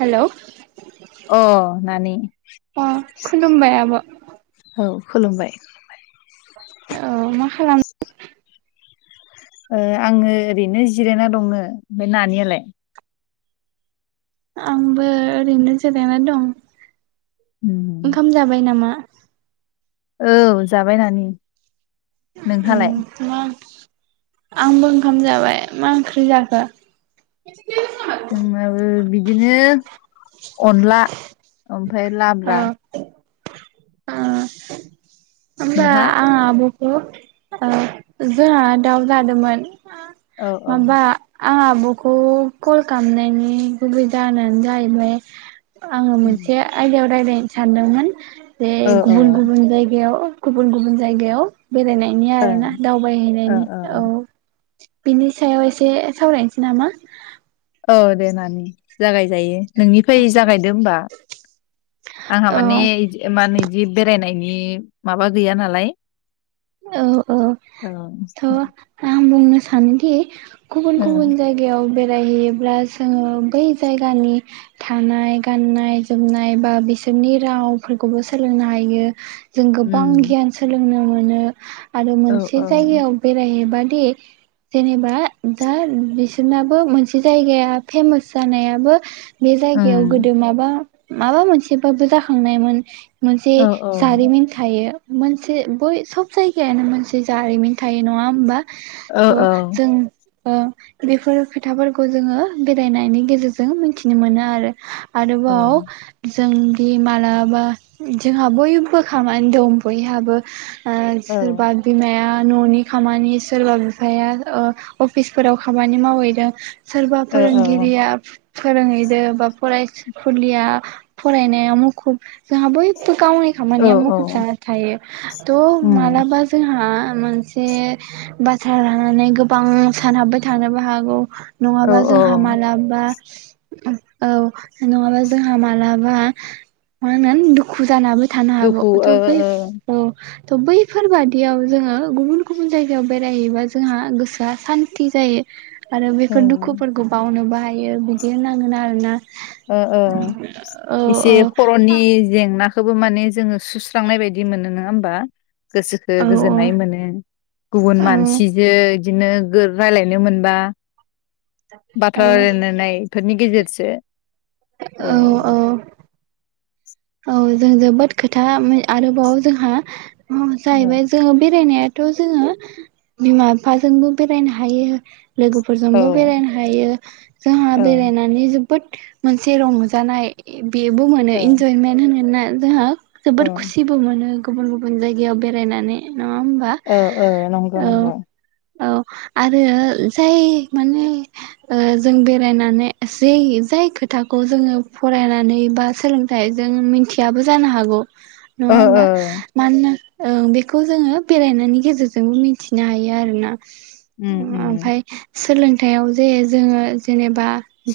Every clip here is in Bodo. हेलौ अ नानि अ खुलुमबाय आब' औ खुलुमबाय औ मा खालाम अ आङो ओरैनो जिरायना दङो नानियालाय आंबो ओरैनो जिरायना दं ओंखाम जाबाय नामा [inaudible] औ जाबाय नानि उ नोंहालाय? मा आंबो ओंखाम जाबाय मा ओंख्रि जाखो जोंनाबो बिदिनो अनला ओम फ्राय लाब्रा [unintelligible] होमब्ला नोंहा? आं आब' ब' ओ जोंहा दाउ जादोंमोन औ औ माबा आं आब'खौ कल खालामनायनि गुबै जाहोनानो जाहैबाय आङो मोनसे आयदायाव रायज्लायनो सानदोंमोन बे गुबुन गुबुन जायगायाव गुबुन गुबुन जायगायाव बेरायनायनि औ आरो ना दावबायहैनायनि औ बिनि सायाव एसे सावरायनोसै नामा? औ दे नानि जागायजायो नोंनिफ्राय जागायदो होमबा आंहा औ माने इदि मा होनो इदि बेरायनायनि माबा गैया नालाय औ औ थ आं बुंनो सानोदि गुबुन ओं गुबुन जायगायाव बे बेरायहैयोब्ला जोङो बै जायगानि थानाय गाननाय जोमनाय बा बिसोरनि रावफोरखौबो सोलोंनो हायो। जों गोबां उम गियान सोलों नो मोनो आरो औ मोनसे औ जायगायाव बेरायहैबा दि जेनेबा दा बिसोरनाबो मोनसे जायगाया फेमास जानायाबो बे जायगायाव ओं गोदो माबा माबा मोनसेबाबो जाखांनायमोन। मोनसे औ जारिमिन थायो मोनसे बय सब जायगायानो मोनसे जारिमिन थायो नङा होमबा? औ थ जों ओ बेफोर खोथाफोरखौ जोङो बेरायनायनि गेजेरजों मिथिनो मोनो आरो ओ आरोबाव जोंदि मालाबा जोंहा बयबो खामानि दं बयहाबो ओ औ सोरबा बिमाया ननि खामानि सोरबा बिफाया ओ अफिसफोराव खामानि मावहैदों सोरबा औ फोरोंगिरिया फोरोंहैदो बा फरायसुलिया फरायनायाव मुखुब जोंहा बयबो गावनि औ खामानियाव मुखुब औ जाना थायो थ उम मालाबा जोंहा ओ मोनसे बाथ्रा लानानै गोबां सानहाबबाय थानोबो हागौ। औ नङाबा जोंहा मालाबा औ नङाबा जोंहा मालाबा मा होनगोन दुखु जानाबो थानो हागौ दुखु थ ओ बै ओ औ थ बै फोर बादियाव जोङो गुबुन गुबुन जायगायाव बेरायहैबा जोंहा गोसोआ सान्थि जायो। आरो ओ बेफोर दुखुफोरखौ बावनो बो हाय यो बिदि होननांगोन आरो ना। ओ ओ एसे औ खरनि जेंना खोबो माने जोङो सुस्रांनाय बायदि मोनो नोङा होमबा? गोसोखो औ गोजोननाय मोनो गुबुन औ मानसिजो बिदिनो गो रायलायनो मोनबा बाथ्रा औ रायलायनायफोरनि गेजेर जो औ। औ जों जोबोद खोथा मो आरोबाव जोंहा अ औ जाहैबाय जोङो बेरायनाया थ' जोङो बिमा बिफाजोंबो बेरायनो हायो औ लोगोफोरजोंबो बेरायनो हायो जोंहा औ बेरायनानै जो बोद मोनसे रंजानाय बेबो मोनो इन होनगोन ना जोंहा औ जोबोर खुसिबो मोनो गुबुन गुबुन जायगायाव बेरायनानै नङा होमबा औ औ नंगो औ नंगौ। औ आरो जाय माने ओ जों बेरायनानै जै जाय खोथाखौ जोङो फरायनानै बा सोलों थाय जों मिथियाबो जानो हागौ। नङा ओ होमबा ओ मानोना ओं बेखौ जोङो बेरायनायनि गेजेरजोंबो मिथिनो हायो आरो ना। उम उम ओ-ओमफाय सोलों थायाव जे जोङो जेनेबा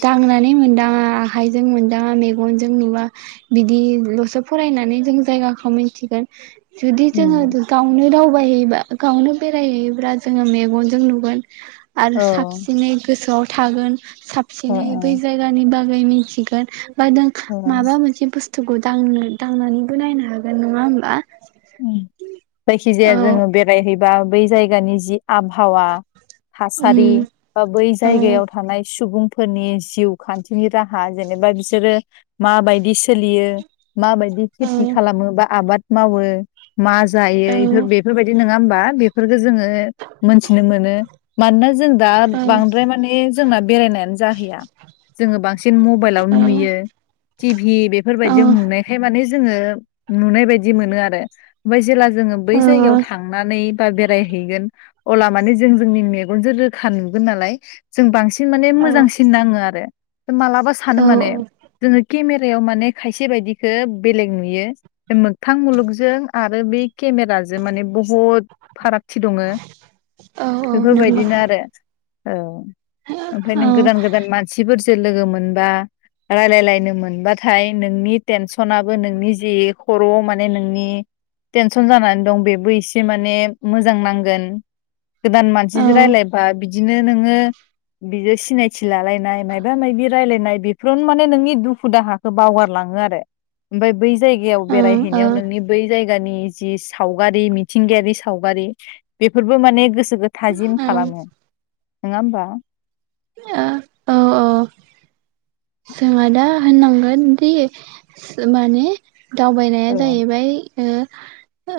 दांनानै मोनदाङा आखाइजों मोनदाङा मेगनजों नुवा बिदिल'सो फरायनानै जों जायगाखौ मोनथिगोन। जुदि जोङो उम दुर गावनो गाव बेरायहैबा गावनो बेरायहैयोब्ला जोङो मेगनजों नुगोन आरो औ ओ साबसिनै गोसोआव थागोन ओ साबसिनै बै जायगानि बाग गै मोनथिगोन बा दों ओ माबा मोन बिदि बुस्थुखौ दांनो दांनानैबो नायनो हागोन नङा होमबा ओं जायखि जाया औ जोङो बेरायहै बा बै जायगानि जि आबहावा थासारि उम बा बै औ जायगायाव थानाय सुबुं फोरनि जिउ खान्थिनि राहा जेनेबा बिसोरो माबायदि सोलियो माबायदि औ खेथि खालामो बा आबाद मावो मा जायै औ फोर बेफोरबायदि नङा होमबा? बेफोर खो जोङो मोनथिनो मोनो। मानोना जों दा औ बांद्राय माने जोंना बेरायनायानो जाहैया जोङो बांसिन मबाइलावनो औ नुयो टि भि औ बेफोरबायदियाव नुनायखाय माने जोङो नुनाय बायदि मोनो आरो। ओमफाय जेला जोङो बै ओ औ जायगायाव थांनानै बा बेरायहैगोन अला माने जों जोंनि मेगनजों रोखा नुगोन नालाय जों बांसिन सिन माने औ मोजांसिन नाङो आरो। मालाबा सानो औ माने जोङो केमेरायाव माने खायसे बायदिखौ बेलेग नुयो मोगथां मुलुगजों आरो बे केमेराजों माने बहुद फारागथि दङो औ औ नंगौ बेफोरबायदिनो आरो। औ ओमफाय औ नों ओं गोदान गोदान मानसिफोर जों लोगो मोनबा रायलायलायनो मोनबाथाय नोंनि टेनसनाबो नोंनि जि खर'आव माने नोंनि टेनसन जानानै दं बेबो एसे माने मोजां नांगोन गोदान ओ मानसिजों रायलायबा बिदिनो नोङो बियो सिनायथि लालायनाय मायबा मायबि रायलायनाय बेफ्रावनो माने नोंनि दुखु दाहाखौ बावगारलाङो आरो ओमफाय बै जायगायाव ओं ओ बेरायहैनायाव नोंनि जायगानि जि सावगारि मिथिंगायारि सावगारि बेफोरबो माने गो सोखौ थाजिम खालामो। नङा होमबा? अ औ औ जोङो दा होननांगोनदि माने दावबायनाया औ जाहैबाय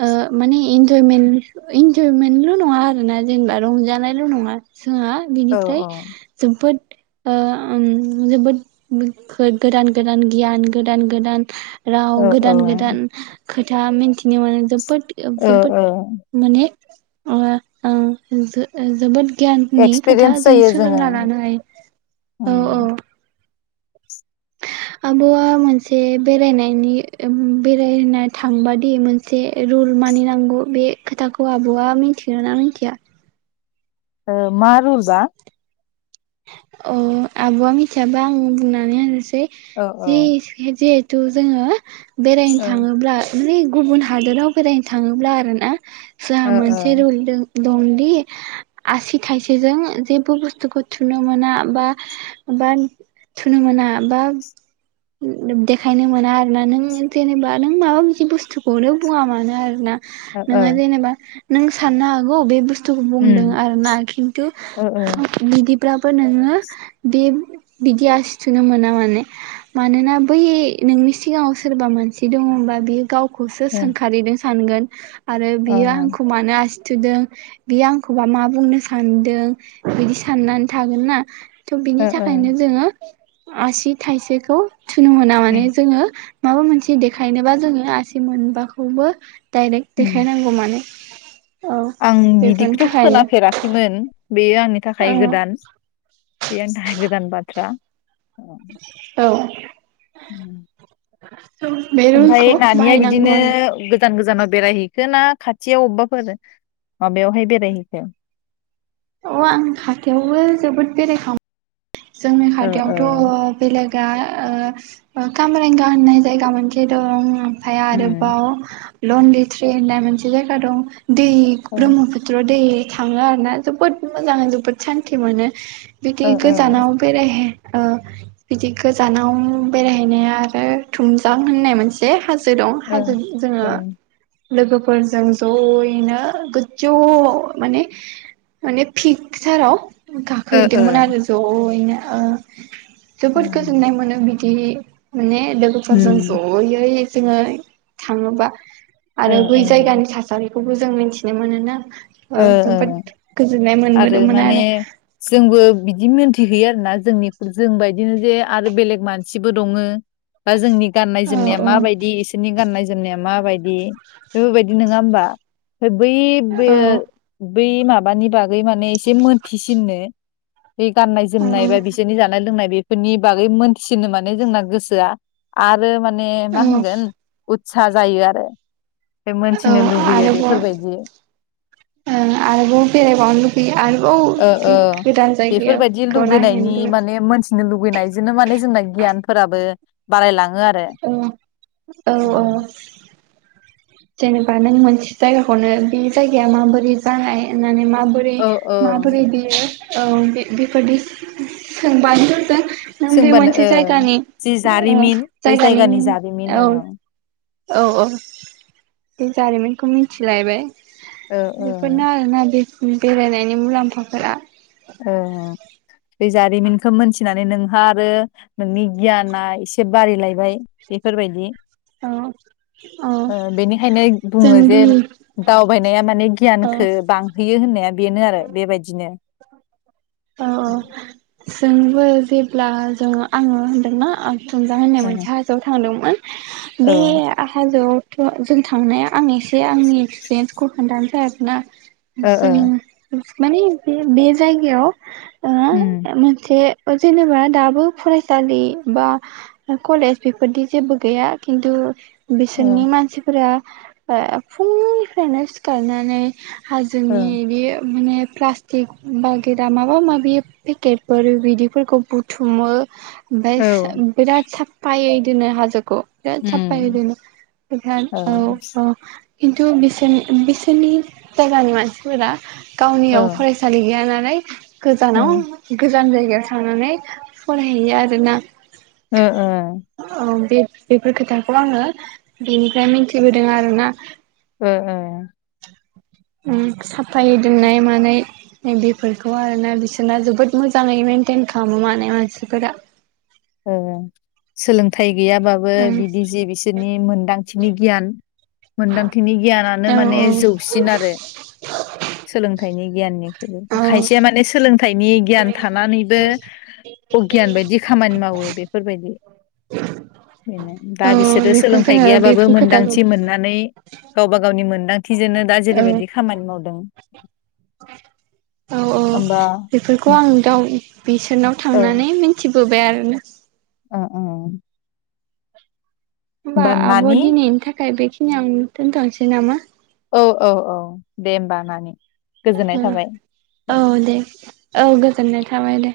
ओ माने इन्जयमेन्ट इन्जयमेन्टल' नङा आरोना जेनेबा रंजानायल' नङा जोंहा औ बिनिफ्राय औ जोबोद ओ जोबोद गोदान गोदान गियान गोदान गोदान औ राव औ गोदान गोदान खोथा मिन्थिनो मोनो जोब जोबोद ओ जोबोद ओ माने ओ जोबोद गियाननि एक्सपिरियेन्स खोथाजों जायो जोङो सोलोंना लानो हायो उम औ औ आबौआ मोनसे बेरायनायनि बेरायनो थांबादि मोनसे रुल मानिनांगौ बे खोथाखौ आब'आ मिथिगोन ना मिथिया मा रुलजा अ आब'आ मिथियाबा आं बुंनानै होनसै औ औ जि जे थ जोंङो बेरायनो ओ थांङोब्ला माने गुबुन हादोराव बेरायनो थांङोब्ला आरो ना जोंहा ओ मोनसे रुल दं दंदि आसि थायसेजों जेबो बुस्थुखौ थुनो मोना बा थुनो मोना बा देखायनो मोना आरोना नों जेनेबा नों माबा बिदि बुस्थुखौनो बुंङा मानो आरो ना ओ ओ नोंङो जेनेबा नों साननो हागौ बे बुस्थु बुंदों उम आरो ना खिन्थु ओ ओ बिदि फोराबो नोङो बे बिदि आसि थुनो मोना माने मानोना बै नोंनि सिगाङाव सोरबा मानसि दंङ होनबा बियो गाव खौसो ओ अ सोंखारिदों सानगोन आरो बियो आंखौ मानो आसि थुदों बे आंखौबा मा बुंनो सानदों बिदि साननानै थागोनना थ' बिनि ओ ओ थाखायनो जोंङो आसि थाइसेखौ थनो मोना माने जोंङो माबा मोनसे देखायनोबा जोंङो आसि मोनबाखौबो डाइरेक्ट उम देखायनांगौ मानो आं बिदिखौथ खोनाफेराखैमोन बेयो आंनि औ थाखाय गोदान [unintelligible] औ उम बे ओमफ्राय रुलखौ नानिया बाहायनांगौ बिदिनो आरो गोजान- गोजान गोजानाव बेरायहैखो ना खाथियाव अबेबाफोर माबायावहाय बेरायहैखो? अ आं खाथियावबो जोबोद बेरायखांबाय। जोंनि ओ ओ खाथियावथ' बेलेग दा ओ कामरेंगा होननाय जायगा मोनसे दं ओ फ्राय उम आरोबाव लन लिट्रि होननाय मोनसे जायगा दं। दै ओ ब्रह्मपुत्र दै थाङो आरोना जोबोद मोजां, जोबोद सान्ति मोनो। ओ बेदि ओ गो जानाव बेरायहै ओ बिदि गोजानाव बेरायहैनाया आरो थुमजां होननाय मोनसे हा जो दं। हाजो जोङो ओ लोगोफोरजों जयैनो गोजौआव माने माने फिकचाराव ओ गाखोहैदोंमोन ओ आरो। अ' इनो। ओ जोबोद गोजोननाय मोनो बि माने। लोगोफोरजों उम जयै जोङो थाङोबा ओ आरो बै ओ जायगानि थासारि खौबो जों मिथिनो मोनोना। ओ- ओ जोबोद गोजोननाय आरो मोनबोदोंमोन माने जोंबो बिदिमोन गिहैयो आरोना जोंनि जोंबादिनो जे आरो बेलेग मानसिबो दङो दा जोंनि औ गाननाय-जोमनाया औ माबायदि इसोरनि गाननाय -जोमनाया माबाय दि बेफोरबायदि नोङा होमबा? ओमफ्राय बै औ बेयो बै माबानि बागै माने एसे मोनथिसिननो बे गाननाय -जोमनाय बा बिसोरनि जानाय लोंनाय बे फोरनि बागै मोनथिसिननो माने जोंना गोसोआ आरो माने औ मा होनगोन उत सा जायो आरो। बे औ मोनथिनो लुुगैयो आरोबाव बेफोरबायदि। ओ आरोबाव बेरायबावनो लुुबैयो ओ ओ आरोबाव गोदान बेफोरबायदि जायगाखौ नायहैनो लुगैनायनि माने मोनथिनो लुुबैनायजोंनो माने जोंना गियानफोराबो बारायलाङो। आरो औ औ औ। उम जेनेबा नों मोनसे जायगाखौनो बे जायगाया माबोरै जानाय होननानै मा माबोरै औ औ माबोरै बियो। औ बे बेफोरदि सोंबानोथ जों। नों बे सोंबानो मोनसे ओ जायगानि जि औ जारिमिन बै जायगानि जारिमिन औ। औ औ बे जारिमिनखौ मिथिलायबाय। ओ ओ बेफोरनो आरो ना बे बेरायनायनि मुलाम्फाफोरा। ओं ओं। बे जारिमिनखो मोनथिनानै नोंहा आरो नोंनि गियाना एसे बारिलाय बाय बेफोरबायदि। औ औ ओ बेनिखायनो बुङो जे जोंदि दावबायनाया माने औ गियानखो बांहोयो होननाया बेनो आरो बेबायदिनो। औ औ जोंबो जेब्ला जों आङो होनदोंना। थुमजां होननाय ओ मोनसे हाजोआव थांदोंमोन। बे औ आ हाजोआव। थ जों थांनाया आं एसे आंनि एक्सपिरियेन्सखौ खोन्थानोसै आरो ना। ओ ओ जों माने बे बे जायगायाव। ओ उम मोनसे जेनेबा दाबो फरायसालि बा कलेज बेफोरदि जेबो गैया खिन्थु ओ बिसोरनि मानसिफोरा फुंनिफ्रायनो सिखारनानै ओ हाजोनि बे माने प्लास्टिक बा गिर दा माबा माबि पेकेटफोर बिदिफोरखौ बुथुमो। ओमफ्राय औ बिराद साफायै दिनै हाजोखौ। बेराद साफायै। उम थोनो ओमफ्राय ओ औ औ। खिन्थु बिसोरनि बिसोरनि जायगानि मानसिफोरा। ओ गावनियाव फरायसालि गैयानाल। उम गोजानाव। गोजान जायगायाव थांनानै फरायहैयो आरोना ओ ओ औ बे बेफोर खोथाखौ आङो बेनिफ्राय मिथिबोदों आरोना ओ ओं अम साफायै दोननाय मानाय बेफोरखौ आरोना बिसोरना जोबोद मोजाङै मेेनटेन खालामो माने मानसिफोरा ओं ओं सोलोंथाइ गैयाबाबो उम बिदि जि बिसोरनि मोन्दांथिनि गियान मोनदांथिनि गियानानो औ माने औ जौसिन आरो सोलोंथाइनि गियाननिख्रुु औ खायसेया माने सोलों फिथाइनि गियान थानानैबो अगियान बायदि खामानि माव बेफोरबायदि बेनो दा औ बिसोरो बेखौ सोलोंथाइ जोङो गैयाबाबो बेफोर खोथाखौ मोनदांथि मोननानै गावबा गावनि मोन मोनदांथिजोंनो दा औ जेरैबायदि खामानि मावदों औ औ होमबा बेफोरखौ [inaudible] बिसोरनाव ओ थांनानै मिनथि होबाय आरोना ओ अम होमबा आब' नानि दिनैनि थाखाय बेखि नियावनो दोनथनोसै नामा औ औ औ दे होमबा नानि गोजोननाय थाबाय औ दे औ गोजोनाय थाबाय दे